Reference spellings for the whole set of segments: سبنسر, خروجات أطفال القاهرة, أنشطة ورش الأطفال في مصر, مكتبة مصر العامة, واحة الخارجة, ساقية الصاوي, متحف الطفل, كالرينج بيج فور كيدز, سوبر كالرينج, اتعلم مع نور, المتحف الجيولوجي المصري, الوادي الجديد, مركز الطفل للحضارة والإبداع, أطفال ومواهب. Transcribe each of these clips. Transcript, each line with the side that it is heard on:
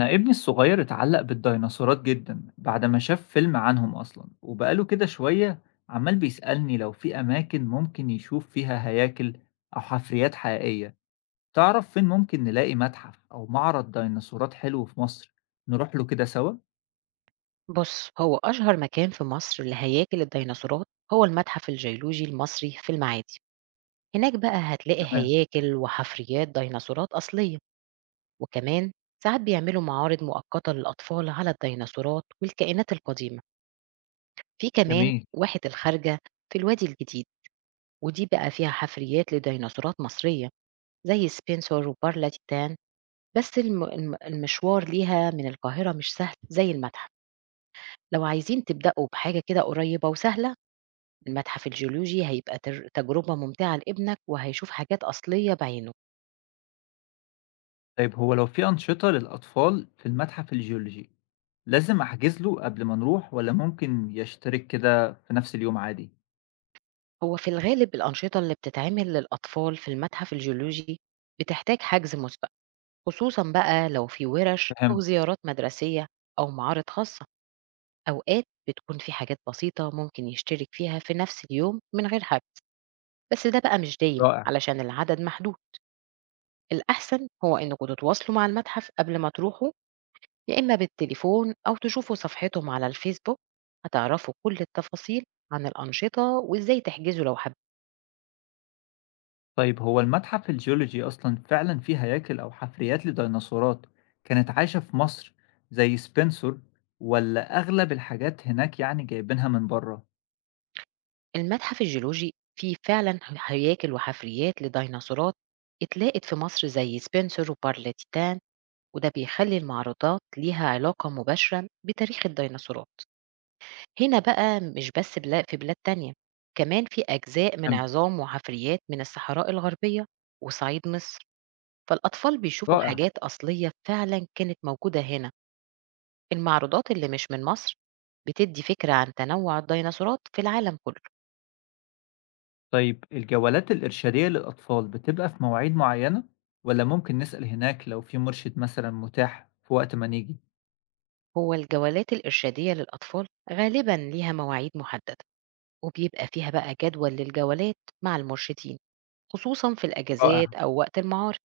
left: أنا ابني الصغير اتعلق بالديناصورات جدا بعد ما شاف فيلم عنهم أصلا وبقاله كده شوية. عمال بيسألني لو في أماكن ممكن يشوف فيها هياكل أو حفريات حقيقية. تعرف فين ممكن نلاقي متحف أو معرض ديناصورات حلو في مصر نروح له كده سوا؟
right: بص، هو أشهر مكان في مصر لهياكل الديناصورات هو المتحف الجيولوجي المصري في المعادي. هناك بقى هتلاقي
left: تمام.
right: هياكل وحفريات ديناصورات أصلية، وكمان ساعات بيعملوا معارض مؤقتة للأطفال على الديناصورات والكائنات القديمة. في كمان
left: جميل.
right: واحة الخارجة في الوادي الجديد، ودي بقى فيها حفريات لديناصورات مصرية زي سبنسر وبارلا تيتان. بس المشوار ليها من القاهرة مش سهل زي المتحف. لو عايزين تبدأوا بحاجة كده قريبة وسهلة، المتحف الجيولوجي هيبقى تجربة ممتعة لابنك، وهيشوف حاجات أصلية بعينه.
left: طيب هو لو في أنشطة للأطفال في المتحف الجيولوجي لازم أحجز له قبل ما نروح ولا ممكن يشترك كده في نفس اليوم عادي؟
right: هو في الغالب الأنشطة اللي بتتعمل للأطفال في المتحف الجيولوجي بتحتاج حجز مسبق، خصوصا بقى لو في ورش أو
left: فهمت.
right: زيارات مدرسية أو معارض خاصة. أوقات بتكون في حاجات بسيطة ممكن يشترك فيها في نفس اليوم من غير حجز، بس ده بقى مش دايم
left: رائع.
right: علشان العدد محدود. الأحسن هو إنكم تتواصلوا مع المتحف قبل ما تروحوا، يا إما بالتليفون أو تشوفوا صفحتهم على الفيسبوك. هتعرفوا كل التفاصيل عن الأنشطة وإزاي تحجزوا لو حابين.
left: طيب هو المتحف الجيولوجي أصلا فعلا فيه هياكل أو حفريات لديناصورات كانت عايشة في مصر زي سبنسر، ولا أغلب الحاجات هناك يعني جايبينها من بره؟
right: المتحف الجيولوجي فيه فعلا هياكل وحفريات لديناصورات اتلاقت في مصر زي سبنسر وبارليتان، وده بيخلي المعروضات ليها علاقة مباشرة بتاريخ الديناصورات هنا، بقى مش بس في بلاد تانية. كمان في أجزاء من
left: فهمت.
right: عظام وحفريات من الصحراء الغربية وصعيد مصر، فالأطفال بيشوفوا
left: رائع.
right: حاجات أصلية فعلا كانت موجودة هنا. المعروضات اللي مش من مصر بتدي فكرة عن تنوع الديناصورات في العالم كله.
left: طيب الجولات الإرشادية للأطفال بتبقى في مواعيد معينة ولا ممكن نسأل هناك لو في مرشد مثلا متاح في وقت ما نيجي؟
right: هو الجولات الإرشادية للأطفال غالبا ليها مواعيد محددة، وبيبقى فيها بقى جدول للجولات مع المرشدين، خصوصا في
left: رائع.
right: الأجازات أو وقت المعارض.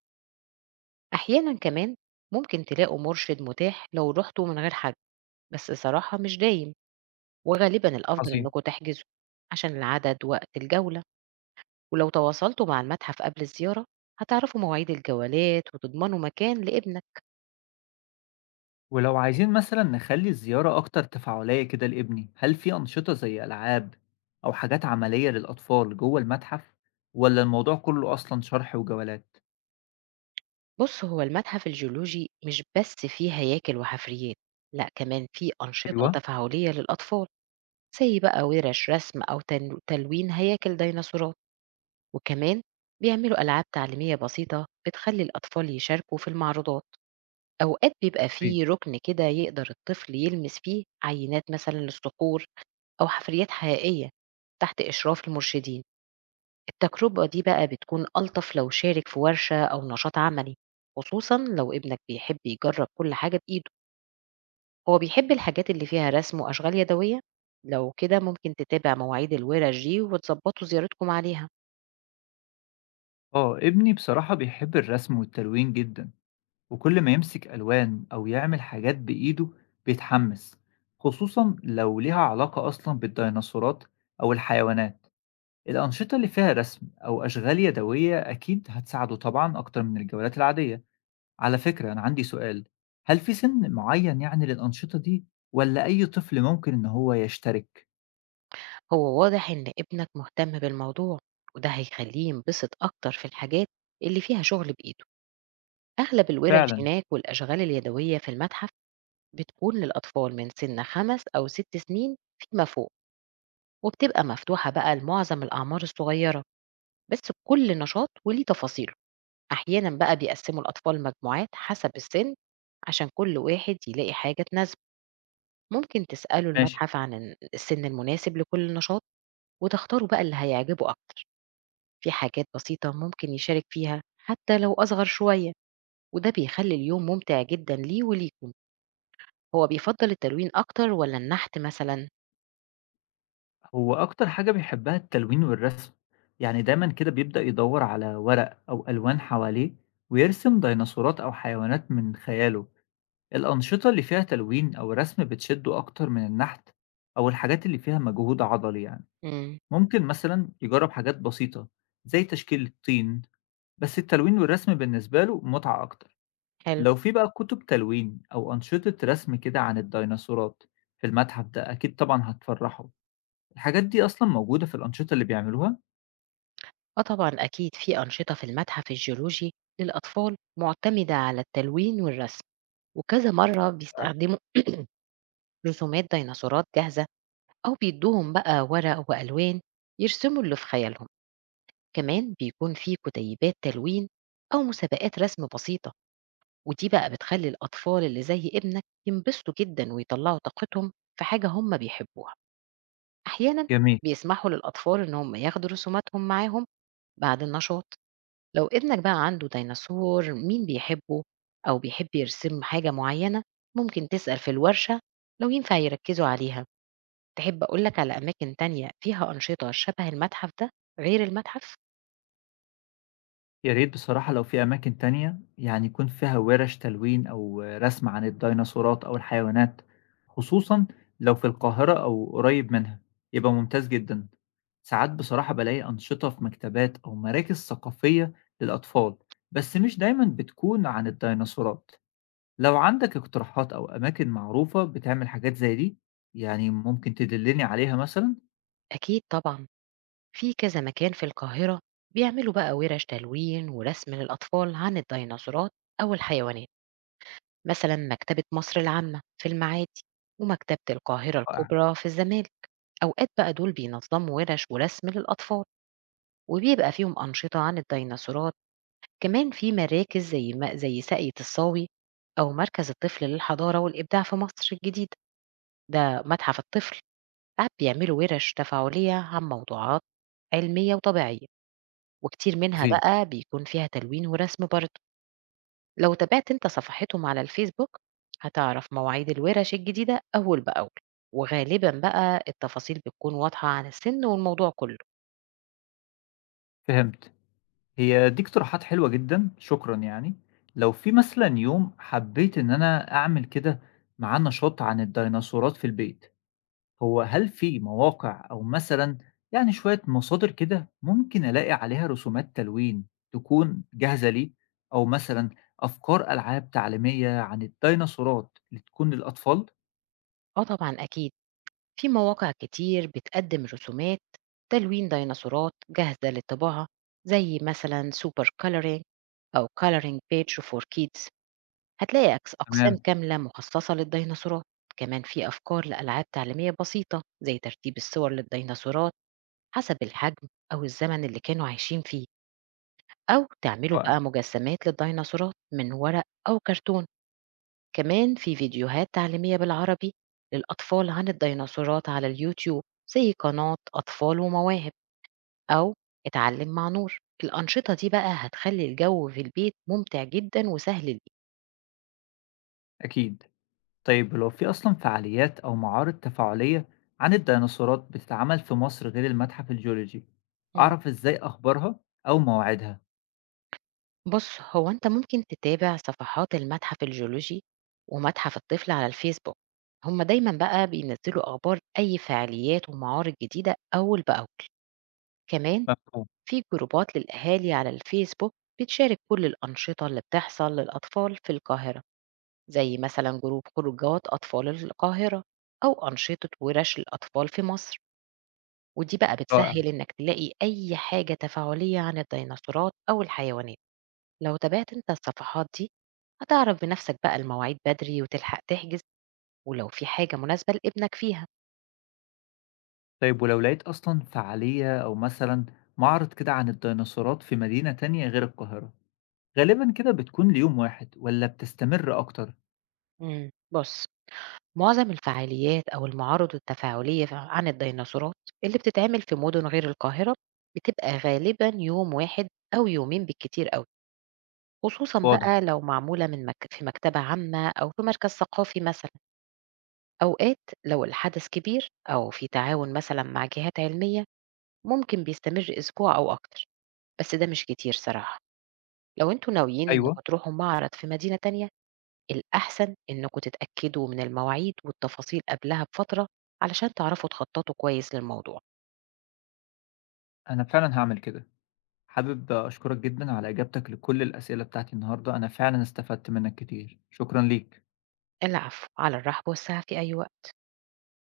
right: أحيانا كمان ممكن تلاقوا مرشد متاح لو رحتوا من غير حد، بس صراحة مش دايم، وغالبا الأفضل
left: عظيم.
right: إنكم تحجزوا عشان العدد وقت الجولة. ولو تواصلتوا مع المتحف قبل الزيارة، هتعرفوا مواعيد الجولات وتضمنوا مكان لابنك.
left: ولو عايزين مثلا نخلي الزيارة أكتر تفاعلية كده لابني هل في أنشطة زي ألعاب أو حاجات عملية للأطفال جوه المتحف، ولا الموضوع كله أصلا شرح وجولات؟
right: بص، هو المتحف الجيولوجي مش بس فيه هياكل وحفريات، لا، كمان فيه أنشطة
left: أيوه.
right: تفاعلية للأطفال زي بقى ورش رسم أو تلوين هياكل ديناصورات. وكمان بيعملوا ألعاب تعليمية بسيطة بتخلي الأطفال يشاركوا في المعروضات. أوقات بيبقى
left: عظيم.
right: فيه ركن كده يقدر الطفل يلمس فيه عينات، مثلا للصقور أو حفريات حقيقية تحت إشراف المرشدين. التجربة دي بقى بتكون ألطف لو شارك في ورشة أو نشاط عملي، خصوصا لو ابنك بيحب يجرب كل حاجة بإيده. هو بيحب الحاجات اللي فيها رسم وأشغال يدوية، لو كده ممكن تتابع مواعيد الورش دي وتظبطوا زيارتكم عليها.
left: آه ابني بصراحة بيحب الرسم والتلوين جدا، وكل ما يمسك ألوان أو يعمل حاجات بإيده بيتحمس، خصوصا لو ليها علاقة أصلا بالديناصورات أو الحيوانات. الأنشطة اللي فيها رسم أو أشغال يدوية أكيد هتساعده طبعا أكتر من الجولات العادية. على فكرة أنا عندي سؤال، هل في سن معين يعني للأنشطة دي والّا أي طفل ممكن إن هو يشترك؟
right: هو واضح إن ابنك مهتم بالموضوع، وده هيخليه ينبسط أكتر في الحاجات اللي فيها شغل بإيده. أغلب الورش
left: فعلًا،
right: هناك والأشغال اليدوية في المتحف بتكون للأطفال من سن 5 أو 6 سنين فيما فوق، وبتبقى مفتوحة بقى لمعظم الأعمار الصغيرة، بس كل نشاط وليه تفاصيله. أحيانا بقى بيقسموا الأطفال مجموعات حسب السن، عشان كل واحد يلاقي حاجة تناسبه. ممكن تسألوا
left: ماشي.
right: المتحف عن السن المناسب لكل نشاط، وتختاروا بقى اللي هيعجبه أكتر. في حاجات بسيطة ممكن يشارك فيها حتى لو أصغر شوية، وده بيخلي اليوم ممتع جدا ليه وليكم. هو بيفضل التلوين أكتر ولا النحت مثلا؟
left: هو أكتر حاجة بيحبها التلوين والرسم، يعني دايمًا كده بيبدأ يدوّر على ورق أو ألوان حواليه ويرسم ديناصورات أو حيوانات من خياله. الأنشطة اللي فيها تلوين أو رسم بتشده أكتر من النحت أو الحاجات اللي فيها مجهود عضلي يعني.
right: امم.
left: ممكن مثلًا يجرب حاجات بسيطة زي تشكيل الطين، بس التلوين والرسم بالنسبة له متعة أكتر.
right: حلو.
left: لو في بقى كتب تلوين أو أنشطة رسم كده عن الديناصورات في المتحف ده أكيد طبعا هتفرحوا. الحاجات دي أصلا موجودة في الأنشطة اللي بيعملوها؟
right: اه، طبعا أكيد في أنشطة في المتحف الجيولوجي للأطفال معتمدة على التلوين والرسم. وكذا مرة بيستخدموا رسومات ديناصورات جاهزة، أو بيدوهم بقى ورق وألوان يرسموا اللي في خيالهم. كمان بيكون في كتيبات تلوين أو مسابقات رسم بسيطة، ودي بقى بتخلي الأطفال اللي زي ابنك ينبسطوا جدا ويطلعوا طاقتهم في حاجة هم بيحبوها. أحيانا
left: جميل.
right: بيسمحوا للأطفال إن هم ياخدوا رسوماتهم معاهم بعد النشاط. لو ابنك بقى عنده ديناصور مين بيحبه أو بيحب يرسم حاجة معينة، ممكن تسأل في الورشة لو ينفع يركزوا عليها. تحب أقولك على أماكن تانية فيها أنشطة شبه المتحف ده، غير المتحف؟
left: يا ريت بصراحة لو في أماكن تانية يعني يكون فيها ورش تلوين أو رسم عن الديناصورات أو الحيوانات، خصوصا لو في القاهرة أو قريب منها يبقى ممتاز جدا. ساعات بصراحة بلاقي أنشطة في مكتبات أو مراكز ثقافية للأطفال، بس مش دايما بتكون عن الديناصورات. لو عندك اقتراحات أو أماكن معروفة بتعمل حاجات زي دي، يعني ممكن تدلني عليها مثلًا؟
right: أكيد طبعا، في كذا مكان في القاهرة بيعملوا بقى ورش تلوين ورسم للأطفال عن الديناصورات أو الحيوانات. مثلا مكتبة مصر العامة في المعادي، ومكتبة القاهرة
left: رائع،
right: الكبرى في الزمالك. أوقات بقى دول بينظموا ورش ورسم للأطفال، وبيبقى فيهم أنشطة عن الديناصورات. كمان في مراكز زي ما زي ساقية الصاوي، أو مركز الطفل للحضارة والإبداع في مصر الجديدة، ده متحف الطفل. ساعات بيعملوا ورش تفاعلية عن موضوعات علمية وطبيعية، وكتير منها
left: عظيم،
right: بقى بيكون فيها تلوين ورسم برضه. لو تابعت انت صفحتهم على الفيسبوك، هتعرف مواعيد الورش الجديدة أول بأول، وغالبا بقى التفاصيل بتكون واضحة عن السن والموضوع كله.
left: فهمت. هي دي اقتراحات حلوة جدًا، شكرًا يعني. لو في مثلًا يوم حبيت إن أنا أعمل كده معاه نشاط عن الديناصورات في البيت، هو هل في مواقع أو مثلًا يعني شوية مصادر كده ممكن ألاقي عليها رسومات تلوين تكون جاهزة ليه، أو مثلًا أفكار ألعاب تعليمية عن الديناصورات اللي تكون للأطفال؟
right: اه، طبعا أكيد، في مواقع كتير بتقدم رسومات تلوين ديناصورات جاهزة للطباعة، زي مثلا سوبر كالرينج أو كالرينج بيج فور كيدز. هتلاقي أقسام
left: تمام.
right: كاملة مخصصة للديناصورات. كمان في أفكار لألعاب تعليمية بسيطة زي ترتيب الصور للديناصورات حسب الحجم، أو الزمن اللي كانوا عايشين فيه، أو تعملوا
left: رائع،
right: بقى مجسمات للديناصورات من ورق أو كرتون. كمان في فيديوهات تعليمية بالعربي للأطفال عن الديناصورات على اليوتيوب، زي قناة أطفال ومواهب، أو اتعلم مع نور. الأنشطة دي بقى هتخلي الجو في البيت ممتع جدا وسهل ليك.
left: أكيد. طيب لو في أصلًا فعاليات أو معارض تفاعلية عن الديناصورات بتتعمل في مصر غير المتحف الجيولوجي،
right: مم.
left: أعرف إزاي أخبارها أو مواعيدها؟
right: بص، هو أنت ممكن تتابع صفحات المتحف الجيولوجي ومتحف الطفل على الفيسبوك. هما دايما بقى بينزلوا أخبار أي فعاليات ومعارض جديدة أول بأول. كمان
left: مفهوم.
right: في جروبات للأهالي على الفيسبوك بتشارك كل الأنشطة اللي بتحصل للأطفال في القاهرة، زي مثلا جروب خروجات أطفال القاهرة، أو أنشطة ورش الأطفال في مصر. ودي بقى
left: رائع.
right: بتسهل إنك تلاقي أي حاجة تفاعلية عن الديناصورات أو الحيوانات. لو تابعت أنت الصفحات دي، هتعرف بنفسك بقى المواعيد بدري وتلحق تحجز، ولو في حاجة مناسبة لابنك فيها.
left: طيب ولو لقيت أصلًا فعالية أو مثلًا معرض كده عن الديناصورات في مدينة تانية غير القاهرة، غالبًا كده بتكون ليوم واحد والّا بتستمر أكتر؟
right: بص، معظم الفعاليات أو المعارض التفاعلية عن الديناصورات اللي بتتعمل في مدن غير القاهرة بتبقى غالبا يوم واحد أو يومين بالكتير قوي، خصوصا
left: واضح.
right: بقى لو معمولة في مكتبة عامة أو في مركز ثقافي مثلا. أوقات لو الحدث كبير أو في تعاون مثلا مع جهات علمية، ممكن بيستمر أسبوع أو أكتر، بس ده مش كتير صراحة. لو انتوا ناويين
left: أيوه.
right: انكم تروحوا معرض في مدينة تانية، الأحسن إنكم تتأكدوا من المواعيد والتفاصيل قبلها بفترة علشان تعرفوا تخططوا كويس للموضوع.
left: أنا فعلًا هاعمل كده. حابب أشكرك جدًا على إجابتك لكل الأسئلة بتاعتي النهارده، أنا فعلًا استفدت منك كتير. شكرًا ليك.
right: العفو، على الرحب والسعة في أي وقت.